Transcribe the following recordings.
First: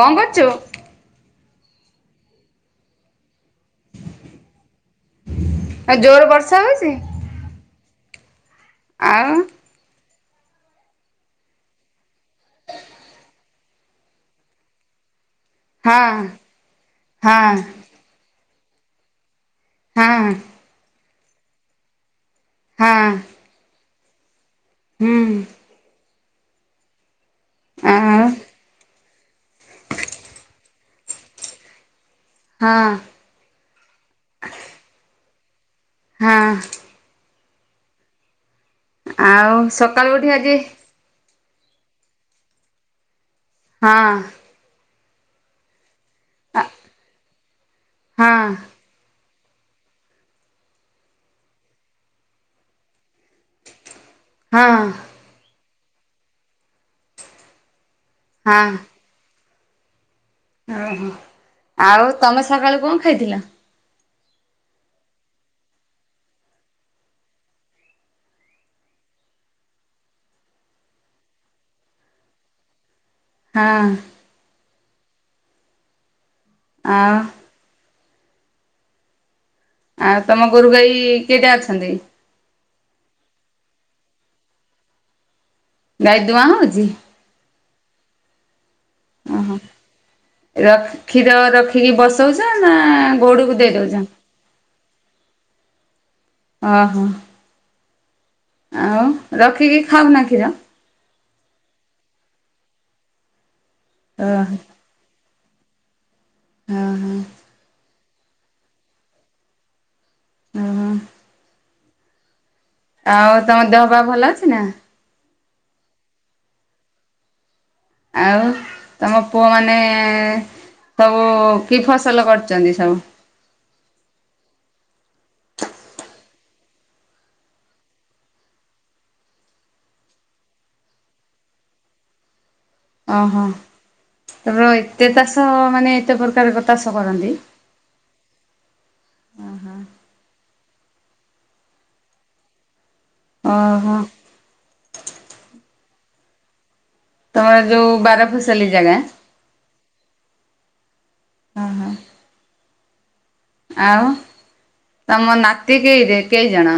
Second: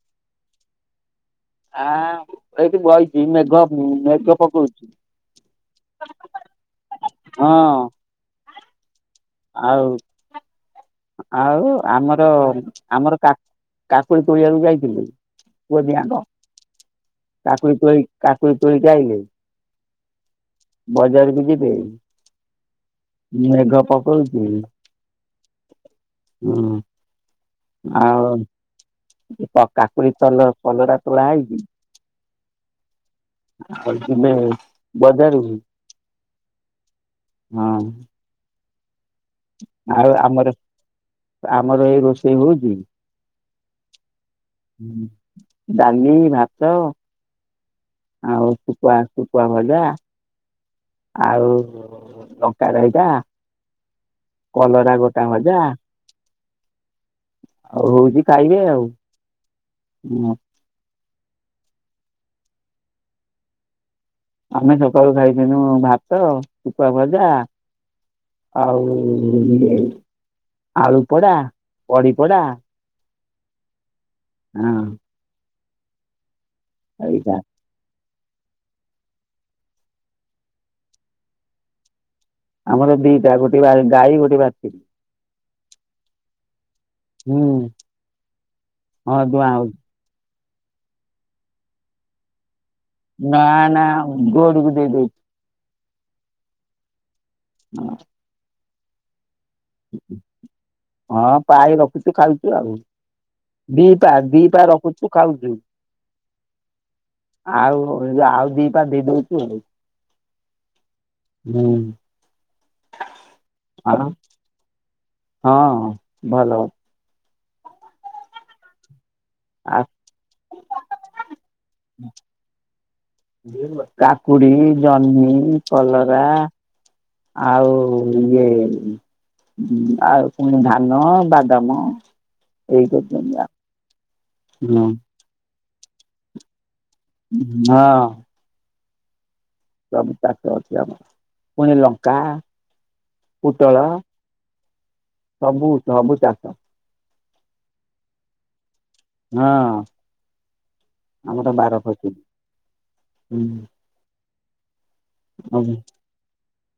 କଁ କରୁଚୁ? ଆଁ ଏଇଠି ବଇଚୀ ମେଘ ମେଘ ପକଉଚି ଆଉ ଜୋର ବର୍ଷା ହଉଛି? ହଁ। ଆଉ ଆଉ। ଆଉ ଆମର ଆମର କା କାକୁଡି ତୋଳିଆକୁ ଯାଇଥିଲି। ପୁଅ ଦିହାଙ୍କ ହଁ ହଁ କାକୁଡି ତୋଳି କାକୁଡି ତୋଳିକି ଆଇଲେ। ହଁ। ବଜାରକୁ ଯିବେ। ହଁ। ମେଘ ପକଉଚି। ହୁଁ। ହୁଁ ଆଉ ତ କାକୁଡି ଚାଲ କଲରା ତୋଳା ହେଇଚି। ହଁ। [unintelligible] ବଜାକୁ। ହଁ। ହଁ। ଆଉ ଆଉ ସକାଳୁ ଉଠି ଆମର ଆଜି ଆମର ଏଇ ରୋଷେଇ ହେଇଛି। ହଁ। ଡାଲି ଭାତ ହଁ ଆଉ ପିତା ଶୁଖୁଆ ଭଜା। ଆଉ ଲଙ୍କା ରାଇତା। ହଁ କଲରା ଗୋଟା ଭଜା ଆଉ ହଉଛି ଖାଇବେ ହଁ ଆଉ ହୁଁ। ଓହୋ ଆଉ ତମେ ସକାଳୁ କ ଖାଇଥିଲ? ଆମେ ସକାଳୁ ଖାଇଥିଲୁ ଭାତ ସୁଖୁଆଁ ଭଜା ଆଉ ଆଳୁ ପଡା ପଡି ପଡା ହାଁ। ହୁଁ। ଆଉ ଏଇଟା ଆଉ ତମ ଗୋରୁ ଗାଈ କିଏଟା ଅଛନ୍ତି? ଆମର ଦିଟା ଗୋଟେ ଗାଈ ଗୋଟେ ବାଛୁରି। ଗାଈ ଦୁଆଁ ହଉଛି? ହୁଁ ହଁ ଦୁଆଁ ହଉଛି। ର କ୍ଷୀର ରଖିକି ବସଉଛ ନା ଗଉଡକୁ ଦେଇ ଦଉଛ? ଗଉଡ଼ କୁ ଦେଇଦଉଛି। ଅହ। ହଁ। ଆଉ ରଖିକି ଖାଉ ନା କ୍ଷୀର? ହଁ ପାଏ ରଖୁଛୁ ଖାଉଛୁ ଆଉ ଦିପା ଓହୋ ଦିପା ରଖୁଛୁ। ତୁ ଖାଉଛୁ। ହଁ ହଁ। ଆଉ ଆଉ ଦିପା ଦେଇ ଦଉଛୁ ଆଉ। ଉ ହୁଁ। ହୁଁ। ଆଉ ତମ ଦେହ ପା ଆଉ ଭଲ ଅଛି ନା? ହଁ ଭଲ ଅଛି। ଆଉ ତମ ପୁଅ ଆଉ ମାନେ ସବୁ କି ଫସଲ କରୁଛନ୍ତି ସବୁ? କାକୁଡି ଜହ୍ନି କଲରା ଆଉ ଇଏ ଆଉ ପୁଣି ଧାନ ବାଦାମ ଏଇ [unintelligible] ର ହଁ ଏତେ ଚାଷ ମାନେ ଏତେ ପ୍ରକାର ତାଷ କରନ୍ତି। ହଁ। ସବୁ ଚାଷ ଅଛି ଆମର। ପୁଣି ଲଙ୍କା ପୁଟଳ ଓହୋ ସବୁ ସବୁ ଚାଷ। ତମର ଯୋଉ ବାର ଫସଲି ଜାଗା? ହଁ ଆମର ତ ବାର ଓହୋ ଫସି ହୁଁ। ଆଉ ତମ ନାତି କେଇ କେଇ ଜଣ?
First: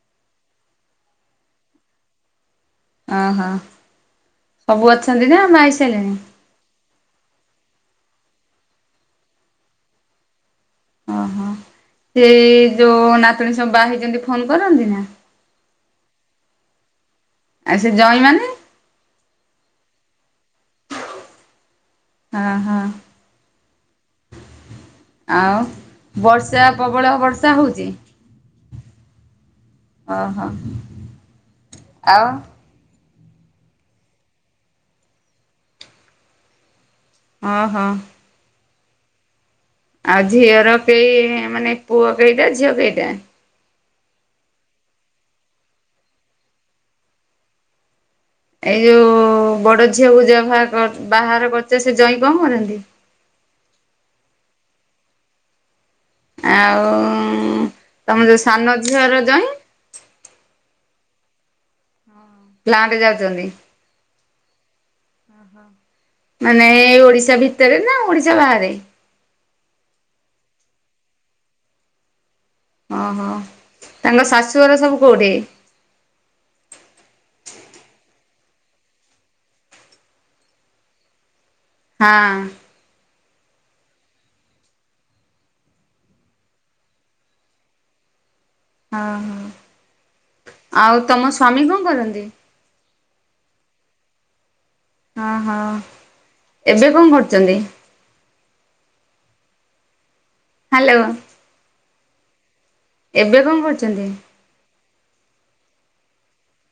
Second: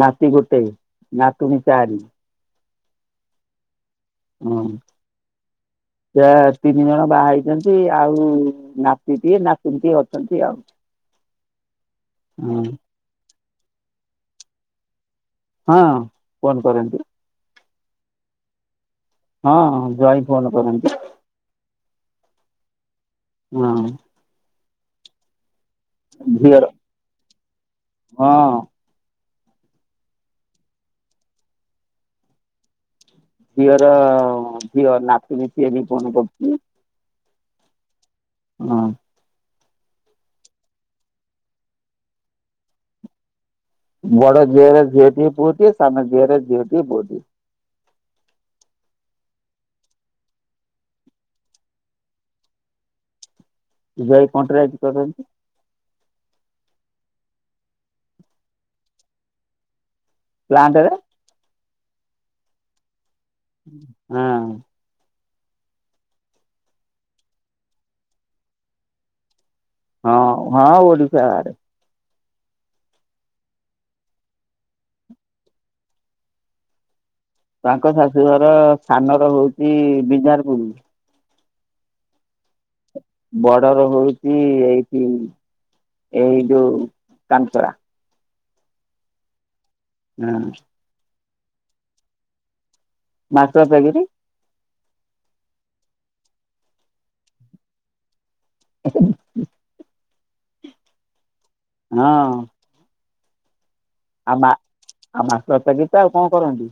ନାତି ଗୋଟେ ନାତୁଣୀ ଚାରି। ଅହଁ। ହେଇସାରିଲେଣି? ହଁ। ତିନି ଜଣ ବାହା ହେଇଚନ୍ତି ଆଉ ନାତିଟିଏ ନାତୁଣୀଟିଏ ଅଛନ୍ତି ଆଉ। ଓହୋ ହଁ ସେଇ ଯୋଉ ନାତୁଣୀ ସବୁ ବାହା ହେଇଚନ୍ତି ଫୋନ କରନ୍ତି ନା? ହଁ ଫୋନ୍ କରନ୍ତିୁ। ଆଉ ସେ ଜଇଁ ମାନେ? ହଁ ଜଇଁ ଫୋନ କରନ୍ତି। ଅଁ ହଁ। ହଁ। ଆଉ ବର୍ଷା ଝିଅର ପ୍ରବଳ ବର୍ଷା ହଉଚି। ହଁ। ଓହୋ ଆଉ ଝିଅର ଝିଅ ନାତୁଣୀ ସିଏ ବି ଫୋନ କରୁଚି। ଓ ହୋ। ହଁ। ଆଉ ଝିଅର କେଇ ମାନେ ପୁଅ କେଇଟା ଝିଅ କେଇଟା? ବଡ ଝିଅରେ ଝିଅଟିଏ ପୁଅ ଟିଏ ସାନ ଝିଅର ଝିଅଟିଏ ପୁଅଟିଏ। ଏଇ ଯୋଉ ବଡ ଝିଅକୁ ଯ ବାହା ବାହାର କରିଚ ସେ ଜଇଁ କଣ କରନ୍ତି? [unintelligible] କନଟ୍ରାକଟି କରନ୍ତି। ଆଉ ତମ ଯୋଉ ସାନ ଝିଅର ଜାଇଁ? ପ୍ଲାଣ୍ଟ ରେ। ପ୍ଲାଣ୍ଟେ ଯାଉଚନ୍ତି? ହଁ। ଓ ହୋ ମାନେ ଓଡିଶା ଭିତରେ ନା ଓଡିଶା ବାହାରେ? ହଁ ହଁ ଓଡିଶାରେ। ଓହୋ ତାଙ୍କ ଶାଶୁଘର ସବୁ କୋଉଠି? ତାଙ୍କ ଶାଶୁଘର ସାନର ହଉଚି ବିଜାରପୁର। ହଁ। ବଡର ହଉଚି ଏଇଠି ଏଇ ଯୋଉ କାନସରା। ହଁ ହଁ। ହୁଁ। ଆଉ ତମ ସ୍ଵାମୀ କଣ କରନ୍ତି? ମାଷ୍ଟର ଚାକିରୀ। ହ ହୋ ଏବେ କଣ କରୁଚନ୍ତି? ହାଲୋ। ହଁ। ଏବେ କଣ କରୁଚନ୍ତି। ଆମା ଆମା ପ୍ରତ ଗୀତ ଆଉ କଣ କରନ୍ତି?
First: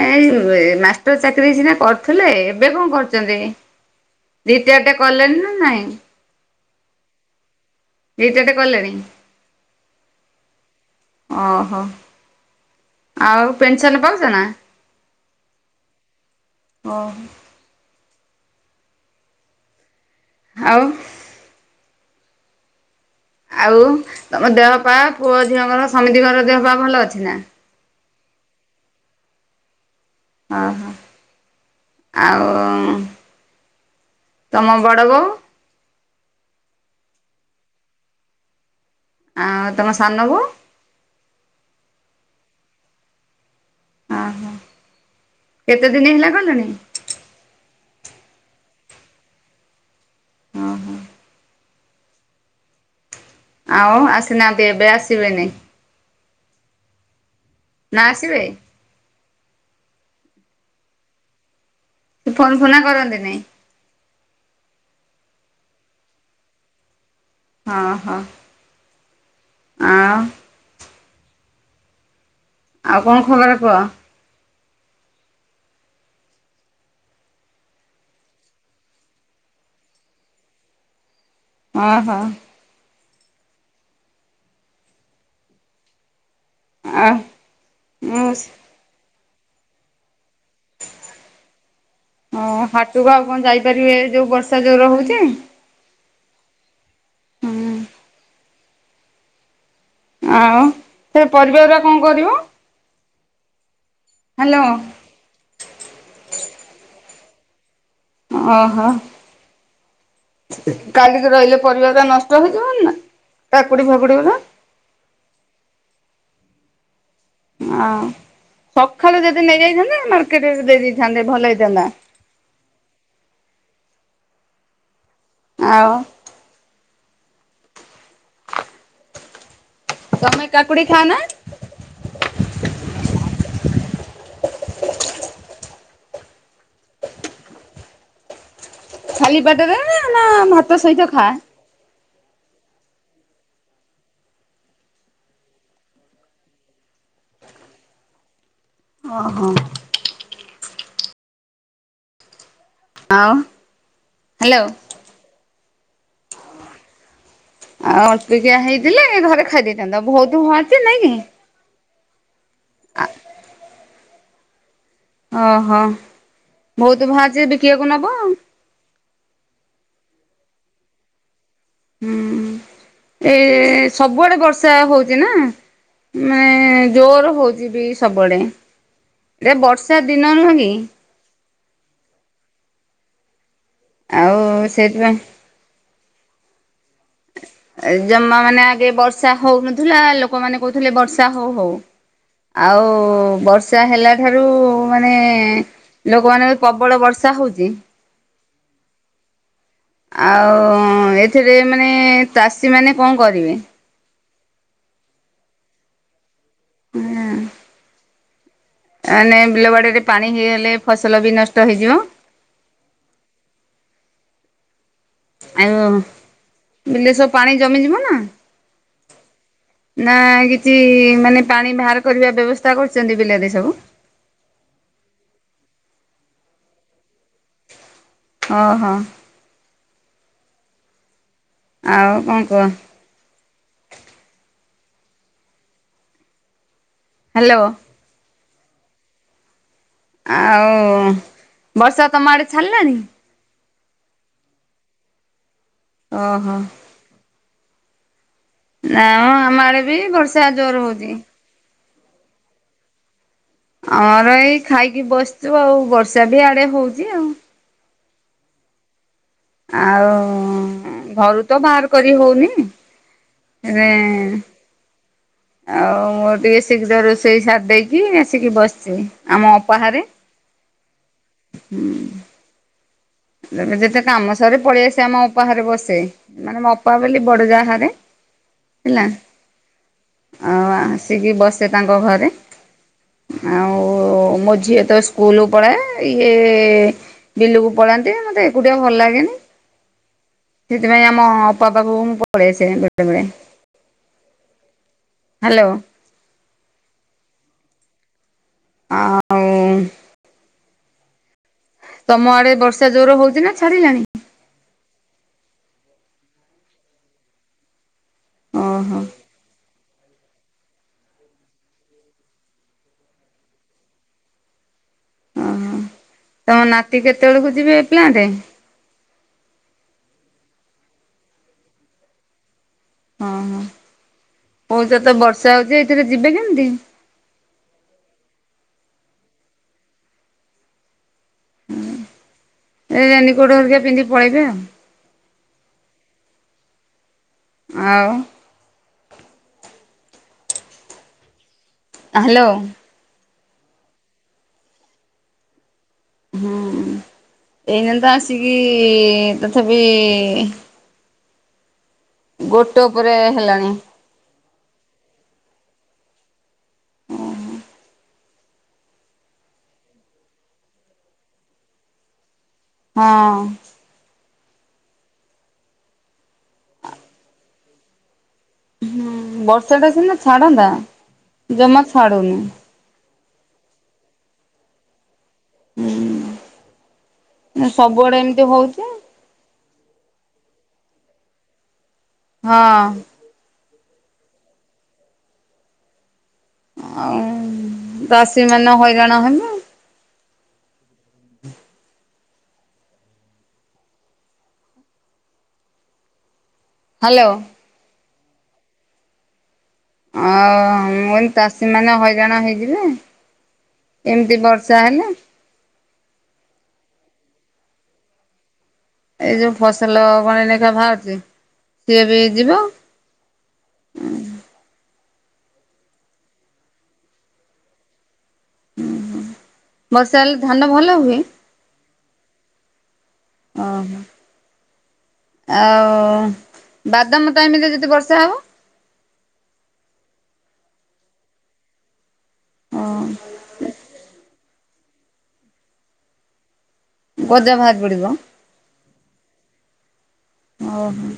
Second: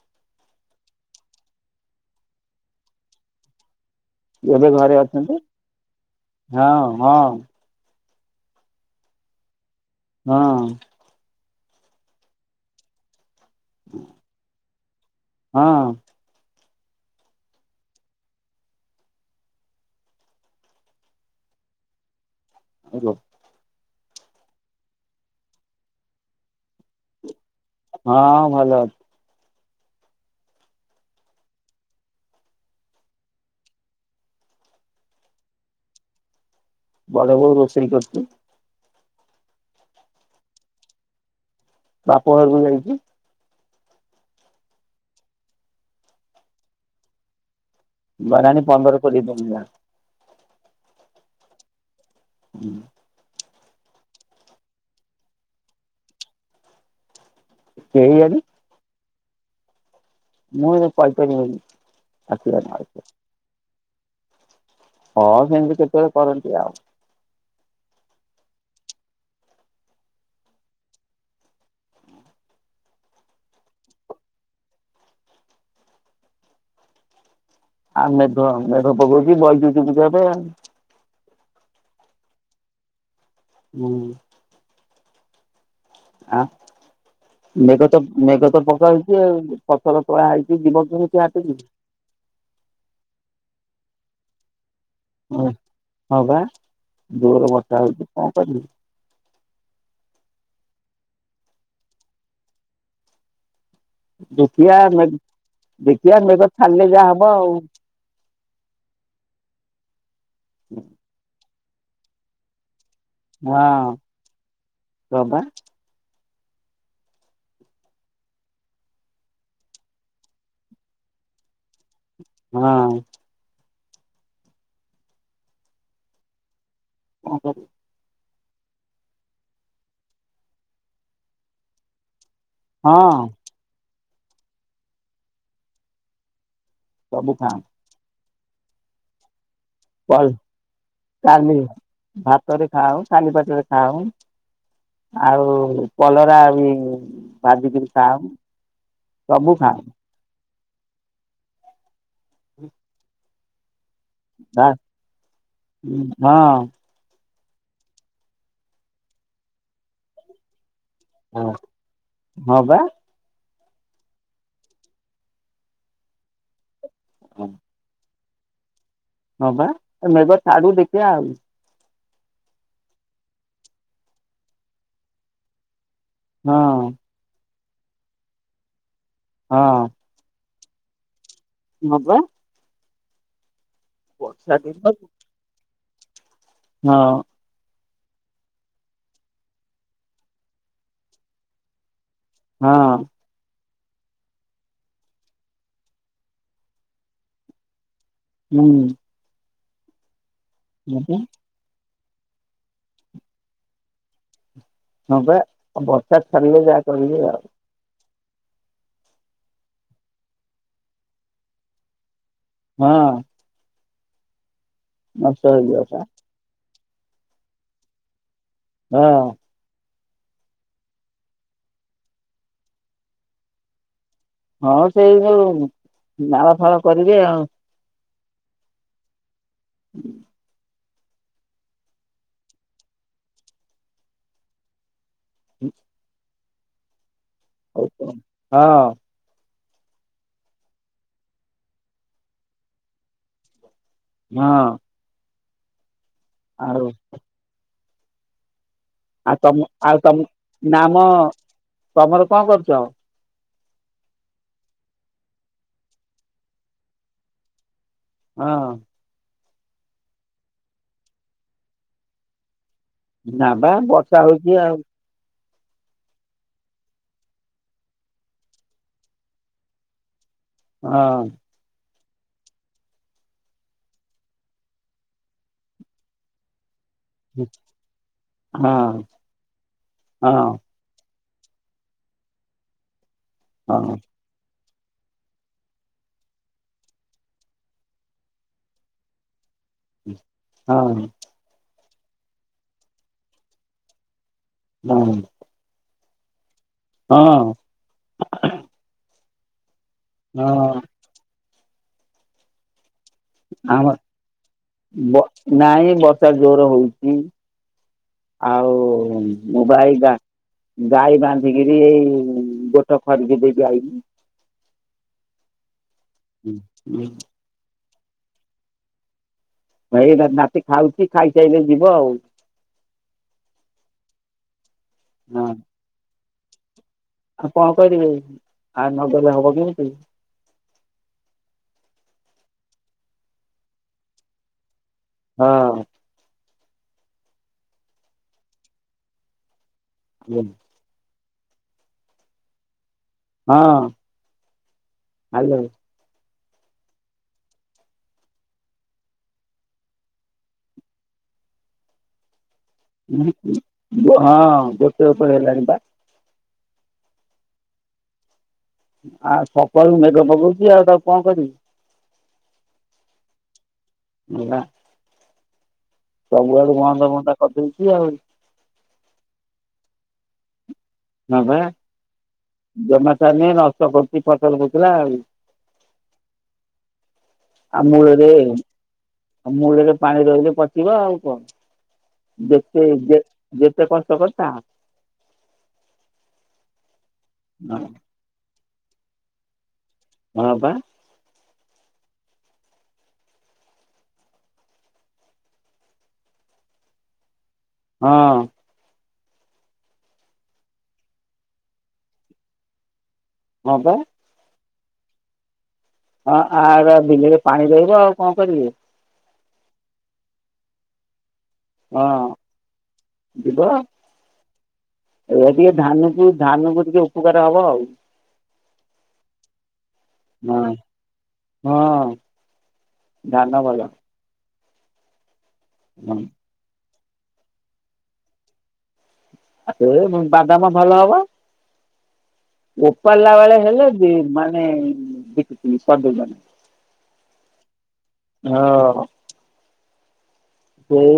ଏଇ ଏ ମାଷ୍ଟର ଚାକିରୀ ସିନା କରୁଥିଲେ ଏବେ କଣ କରୁଚନ୍ତି? ଏବେ ରିଟାୟାର୍ଡଟା ଘରେ ଅଛନ୍ତି କଲେଣି ନା ନାଇଁ? ହଁ ହଁ। ରିଟାୟାର୍ଡ କଲେଣି? ହଁ। ଓହୋଃ ଆଉ ପେନସନ୍ ପାଉଛ ନା? ହଁ। ଓହୋଃ‌। ଆଉ ହ୍ୟାଲୋ। ଆଉ ତମ ଦେହପା ପୁଅ ଝିଅଙ୍କର ସମିତିଙ୍କର ଦେହପାା ଭଲ ଅଛି ନା? ହଁ-ଅ-ଅ ଭଲ ଅଛି। ଓହୋଃ, ଆଉ-ଉ-ଉ ଉଁ ତମ ବଡ଼ ବୋହୂ? ବଡ ବୋହୂ ରୋଷେଇ କରୁଛି। ଆଁ-ଆଁ ତମ ସାନ ବୋହୂ? ବାପ ଘରକୁ ଯାଇଛି। ଓହୋଃ, କେତେ ଦିନ ହେଲା ଗଲେଣି? ଗଲାଣି ପନ୍ଦର କୋଡ଼ିଏ ଦିନ ହେଲାଣି। ଅଁ ହଁ। ହୁଁ। ଆଉ ଆସିନାହାନ୍ତି ଏବେ ଆସିବେନି? ନା କେହିଆଣି ଆସିବେ? ମୁଁ ଏବେ କହି ପାରିବିନି। ସେ ଫୋନ୍ ଫୁନା କରନ୍ତିନି? ହଁ ସେମିତି କେତେବେଳେ କରନ୍ତି ଆଉ। ହଁ ହଁ। ଆଉ ଆଉ କଣ ଖବର କୁହ? ଆଉ ମେଘ, ମେଘ ପକଉଛି ବଇଛୁ ଚୁପଚାପ ଆଉ। ଓହୋଃ। ହୁଁ। ଆ ଆ ମେଘ ତ ମୁଁ ମେଘ ପକ୍ ପକଉଛି ଆଉ, ଫସଲ ତୋଳା ହେଇଛି ଯିବ କେମିତି ହାଟକୁ? ଓ-ଓ-ଓ ହାଟକୁ ଆଉ କଣ ଯାଇପାରିବେ ଏ ଯୋଉ ବର୍ଷା ଯୋରରେ ହଉ ହୁଁ, ହଁ ପା ଜୋରରେ ହୁଁ ବର୍ଷା ହଉଛି କଣ କରିବି? ଆଉ ସେ ପରିବାଗୁରା କଣ କରିବ? ହ୍ୟାଲୋ ଦେଖିଆ ମେଘ୍ ଦେଖିଆ ମେଘ ଛାଡିଲେ ଯାହା ହବ ଆଉ। ଓହୋଃ। କାଲିକି ରହିଲେ ପରିବାଗୁରା ନଷ୍ଟ ହେଇଯିବନି ନା? କାକୁଡି ହଁ-ଅ ଫାକୁଡି ଗୁରା ହଁ ବା। ହଁ, ସକାଳୁ ଯଦି ନେଇଯାଇଥାନ୍ତେ ମାର୍କେଟରେ ଦେଇ ଦେଇଥାନ୍ତେ ଭଲ ହେଇଥାନ୍ତା। ହଁ। ଆଉ କଣ କରିବି? ତମେ କାକୁଡି ଖାଅ ନା? ହଁ। ସବୁ ଖା। ଖାଲିପେଟରେ ନା ଭାତ ସହିତ ଖା? ଭାତରେ ଖାଉ ଖାଲି ପେଟରେ ଖାଉ। ଆଉ କଲରା ବି ଭାଜିକିରି ଖାଉ। ଓହୋ। ସବୁ ଖାଉ ହୁଁ। [unintelligible] ହ୍ୟାଲୋ। [unintelligible] ହଁ। ଆଉ ଅଳ୍ପିକିଆ ହେଇଥିଲେ ଘରେ ଖାଇ ଦେଇେଥାନ୍ତ ବହୁତୁ [unintelligible] ଅଛି ନାଇଁ କି। ହଁ ହଁ ବା। ଅଁ ହଁ ବହୁତୁ ବାହାରିଚି ବିକିଆକୁ ନବ ହଁ ବା ମେଘ ଛାଡୁ ଦେଖିଆ ଆଉ। ହୁଁ ଏ ସବୁଆଡେ ବର୍ଷା ହଉଚି ନା। ମାନେ ହଁ। ଜୋର ହଉଚି ବି ସବୁବେଳେ [unintelligible] ହଁ ବର୍ଷା ଦିନ ନୁହେଁ କି। ହଁ ବା। ଆଉ ବର୍ଷା ଦିନ। ସେଇଥିପାଇଁ ହଁ। ଜମା ମାନେ ଆଗେ ବର୍ଷା ହଉନଥିଲା ଲୋକମାନେ କହୁଥିଲେ ବର୍ଷା ହଉ-ହଉ। ଆଉ ହଁ ବର୍ଷ ବର୍ଷା ହେଲାଠାରୁ ମାନେ ଲୋକମାନଙ୍କ ପ୍ରବଳ ବର୍ଷା ହଉଚି। ହୁଁ। ଆଉ ହଁ ଏଥିରେ ମାନେ ତାଷୀ ମାନେ କଣ କରିବେ। ହଁ ବା ବର୍ଷା ଛାିଡିଲେ ଯାହା କରିବି ଆଉ। ମାନେ ବିଲ ବାଡରେ ପାଣି ହେଇଗଲେ ଫସଲ ବି ନଷ୍ଟ ହେଇଯିବ। ହଁ। ନଷ୍ଟ ହେଇଯିବ ଆଉ ପା ବିଲେଶ ପାଣି ଜମି ଯିବ ନା ହଁ। ନା କିଛି ମାନେ ପାଣି ବାହାର କରିବା ବ୍ୟବସ୍ଥା କରୁଚନ୍ତି ବିଲରେ ସବୁ? ହଁ ସେଇ ଯୋଉ ନାଳ ଫାଳ କରିବେ ଆଉ। ହଁ-ହଁ। ହୁଁ। ଆଉ କଣ କୁହ? [unintelligible] ହାଲୋ। ହଉ ହଁ। ଆଉ ବର୍ଷା ତମ ଆଡେ ଛାଡିଲାଣି? ହଁ। ଅ ହଁ। ଆଉ ନା ଆଉ ଆମ ତମ ଆଡେ ବି ଆଉ ତମ ବର୍ଷା ଜୋର ନାମ ହଉଛି। ତମର କଣ କରୁଚ? ଆର ଏଇ ଖାଇକି ବସିଚୁ ଆଉ, ବର୍ଷା ବି ଆଡେ ହଉଚି ଆଉ। ହଁ। ଆଉ ଘରୁ ତ ବାହାର କରି ହଉନି ନା ବା ବର୍ଷା ହଉଛି ଆଉ [unintelligible] ଆଉ ମୁଁ ଟିକିଏ ଶୀଘ୍ର ରୋଷେଇ ସାରି ଦେଇକି ଆସିକି ବସିଚି ଆମ ଅପା ଘରେ। ହଁ। ହୁଁ। ଯେବେ ଯେତେ କାମ ସରେ ପଳେଇ ଆସେ ଆମ ଅପା ଘରେ ବସେ। ମାନେ ମୋ ପା ବୋଲି ହଁ ବଡ ଯାଆ ଘରେ ହଁ ହେଲା। ହଁ ଅ ଆ ଯିଏ ବସେ ତାଙ୍କ ଘରେ। ଆ ହଁ। ଓ ମୋ ଝିଅ ତ ସ୍କୁଲକୁ ପଳାଏ। ଇଏ ବିଲକୁ ପଳାନ୍ତି ମତେ ଏକୁଟିଆ ଭଲ ଲାଗେନି। ସେଥିପାଇଁ ହଁ ଆମ ପା ପାଖକୁ ମୁଁ ପଳେଇଆସେ ବେଳେ ବେଳେ। ହୁଁ। ହାଲୋ। ହଁ। ହଁ। ଏ ନା ନା। ତମ ଆଡେ ବର୍ଷା ଜୋର ହଉଚି? ନା ବା। ବ ନାଇଁ ବର୍ଷା ଜୋର ହଉଚି। ଓହୋ ଆଉ ମୋବାଇଲ ଟା ଗାଈ ବାନ୍ଧିକିରି ଏଇ ଗୋଠ ଖରିିକି ଦେଇକି ଆଇଲି। ଓହୋ ତମ ନାତି କେତେବେେଳକୁ ଯିବେ ପ୍ଲାଣ୍ଟେ? ଏଇ ନାତି ଖାଉଚି। ଖାଇସଲେ ଯିବ ଆଉ। ଅ ହୋ। ପୋର୍ଟ ରେ ତ ହଁ ବର୍ଷା ହଉଚି, ଏଇଥିରେ ଯିବେ କେମତି? ଆଉ କଣ କରିବେ? ଆଉ ନଗଲେ ହବ କେମିତି? ଏଇ ରେନୀ କୋଟ ହରିକା ପିନ୍ଧିକି ପଳେଇବେ ଆଉ। ହଁ। ଆଉ? ହଲୋ। ହାଲୋ। ହଁ ହାଲୋ। ହୁଁ ଏଇନେ ତ ଆସିକି ତଥାପି ଗୋଟେ ଉପରେ ହେଲାଣି। ହଁ ଗୋଟେ ଉପରେ ହେଲାଣି ପା? ଆଉ ସକାଳୁ ମେଘ ପକଉଚି ଆଉ ତାକୁ କଣ କରିବି? ହଁ। ମେଘା ସବୁଆଡୁ ବନ୍ଦ ବୁନ୍ଦା କରିଦେଇଚି ଆଉ। ହୁଁ ବର୍ଷା ଟା ସିିନା ଛାଡନ୍ତା ହଁ ବା ଜମା ଛାଡୁନି। ଜମା ଛାଡ଼ୁନି। ନଷ୍ଟ କରୁଚି ଫସଲ ଫୁସୁଲା ଆଉ। ହୁଁ। ଆ ସବୁଆଡେ ଏମିତି ହଉଚି। ଅ ମୂଳରେ ପାଣି ରହିଲେ ପଚିବ ଆଉ କଣ? ହଁ ଯେତେ ଯେ ଯେତେ କଷ୍ଟ କରିଥା ଆଉ ହଁ। ଚାଷୀ ମାନେ ହଇରାଣ ହେଲେ। ହଁ, ପା ହାଲୋ ହଁ, ଅଁ। ଆଉ ମୁଁ କହିଲି ଚାଷୀ ମାନେ ହଇରାଣ ହେଇଯିବେ। ହଁ, ପା ଏମିତି ବର୍ଷା ହେଲେ। ହଁ, ଆର ବିଲିରେ ପାଣି ରହିବ ଆଉ କଣ କରିବେ। ଏଇ ଯୋଉ ଫସଲ ବହେ ଲେଖା ବାହାରୁଚି। ହଁ, ଯିବ। ଏ ଟିକେ ଧାନକୁ ଧାନକୁ ଟିକେ ଉପକାର ହବ ଆଉ। ବର୍ଷା ହେଲେ ହଁ, ଧାନ ଭଲ ହୁଏ ହଁ ଧାନ ଭଲ। ଓହୋ ହଁ ଆଉ ବାଦାମ ଟାଇମ୍ ରେ ଯଦି ବର୍ଷା ହବ। ସେତେବେଳେ ବାଦାମ ଭଲ ହବ ଉପାରିଲା ବେଳେ ହେଲେ। ସେ ମାନେ ବକି କରିଦେଉଛନ୍ତି। ଗଜା ବାହାରି ପଡିବ। କଉ ଓହୋ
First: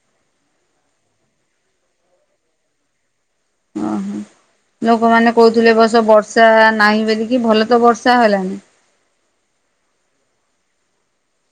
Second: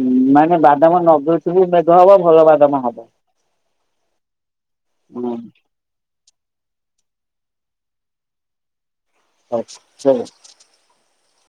ହଁ ମାନେ ବାଦାମ ନଗେଇଥିବୁ ମେଘ ହବ ଭଲ ବାଦାମ ହବ। ଅ ହଃ ହୁଁ ଲୋକମାନେ କହୁଥିଲେ ଏବର୍ଷ ବର୍ଷା ବର୍ଷା ନାହିଁ ବୋଲିକି ଭଲ ତ ବର୍ଷା ହେଲାଣିି। ଅଛି କି ଚେ [unintelligible]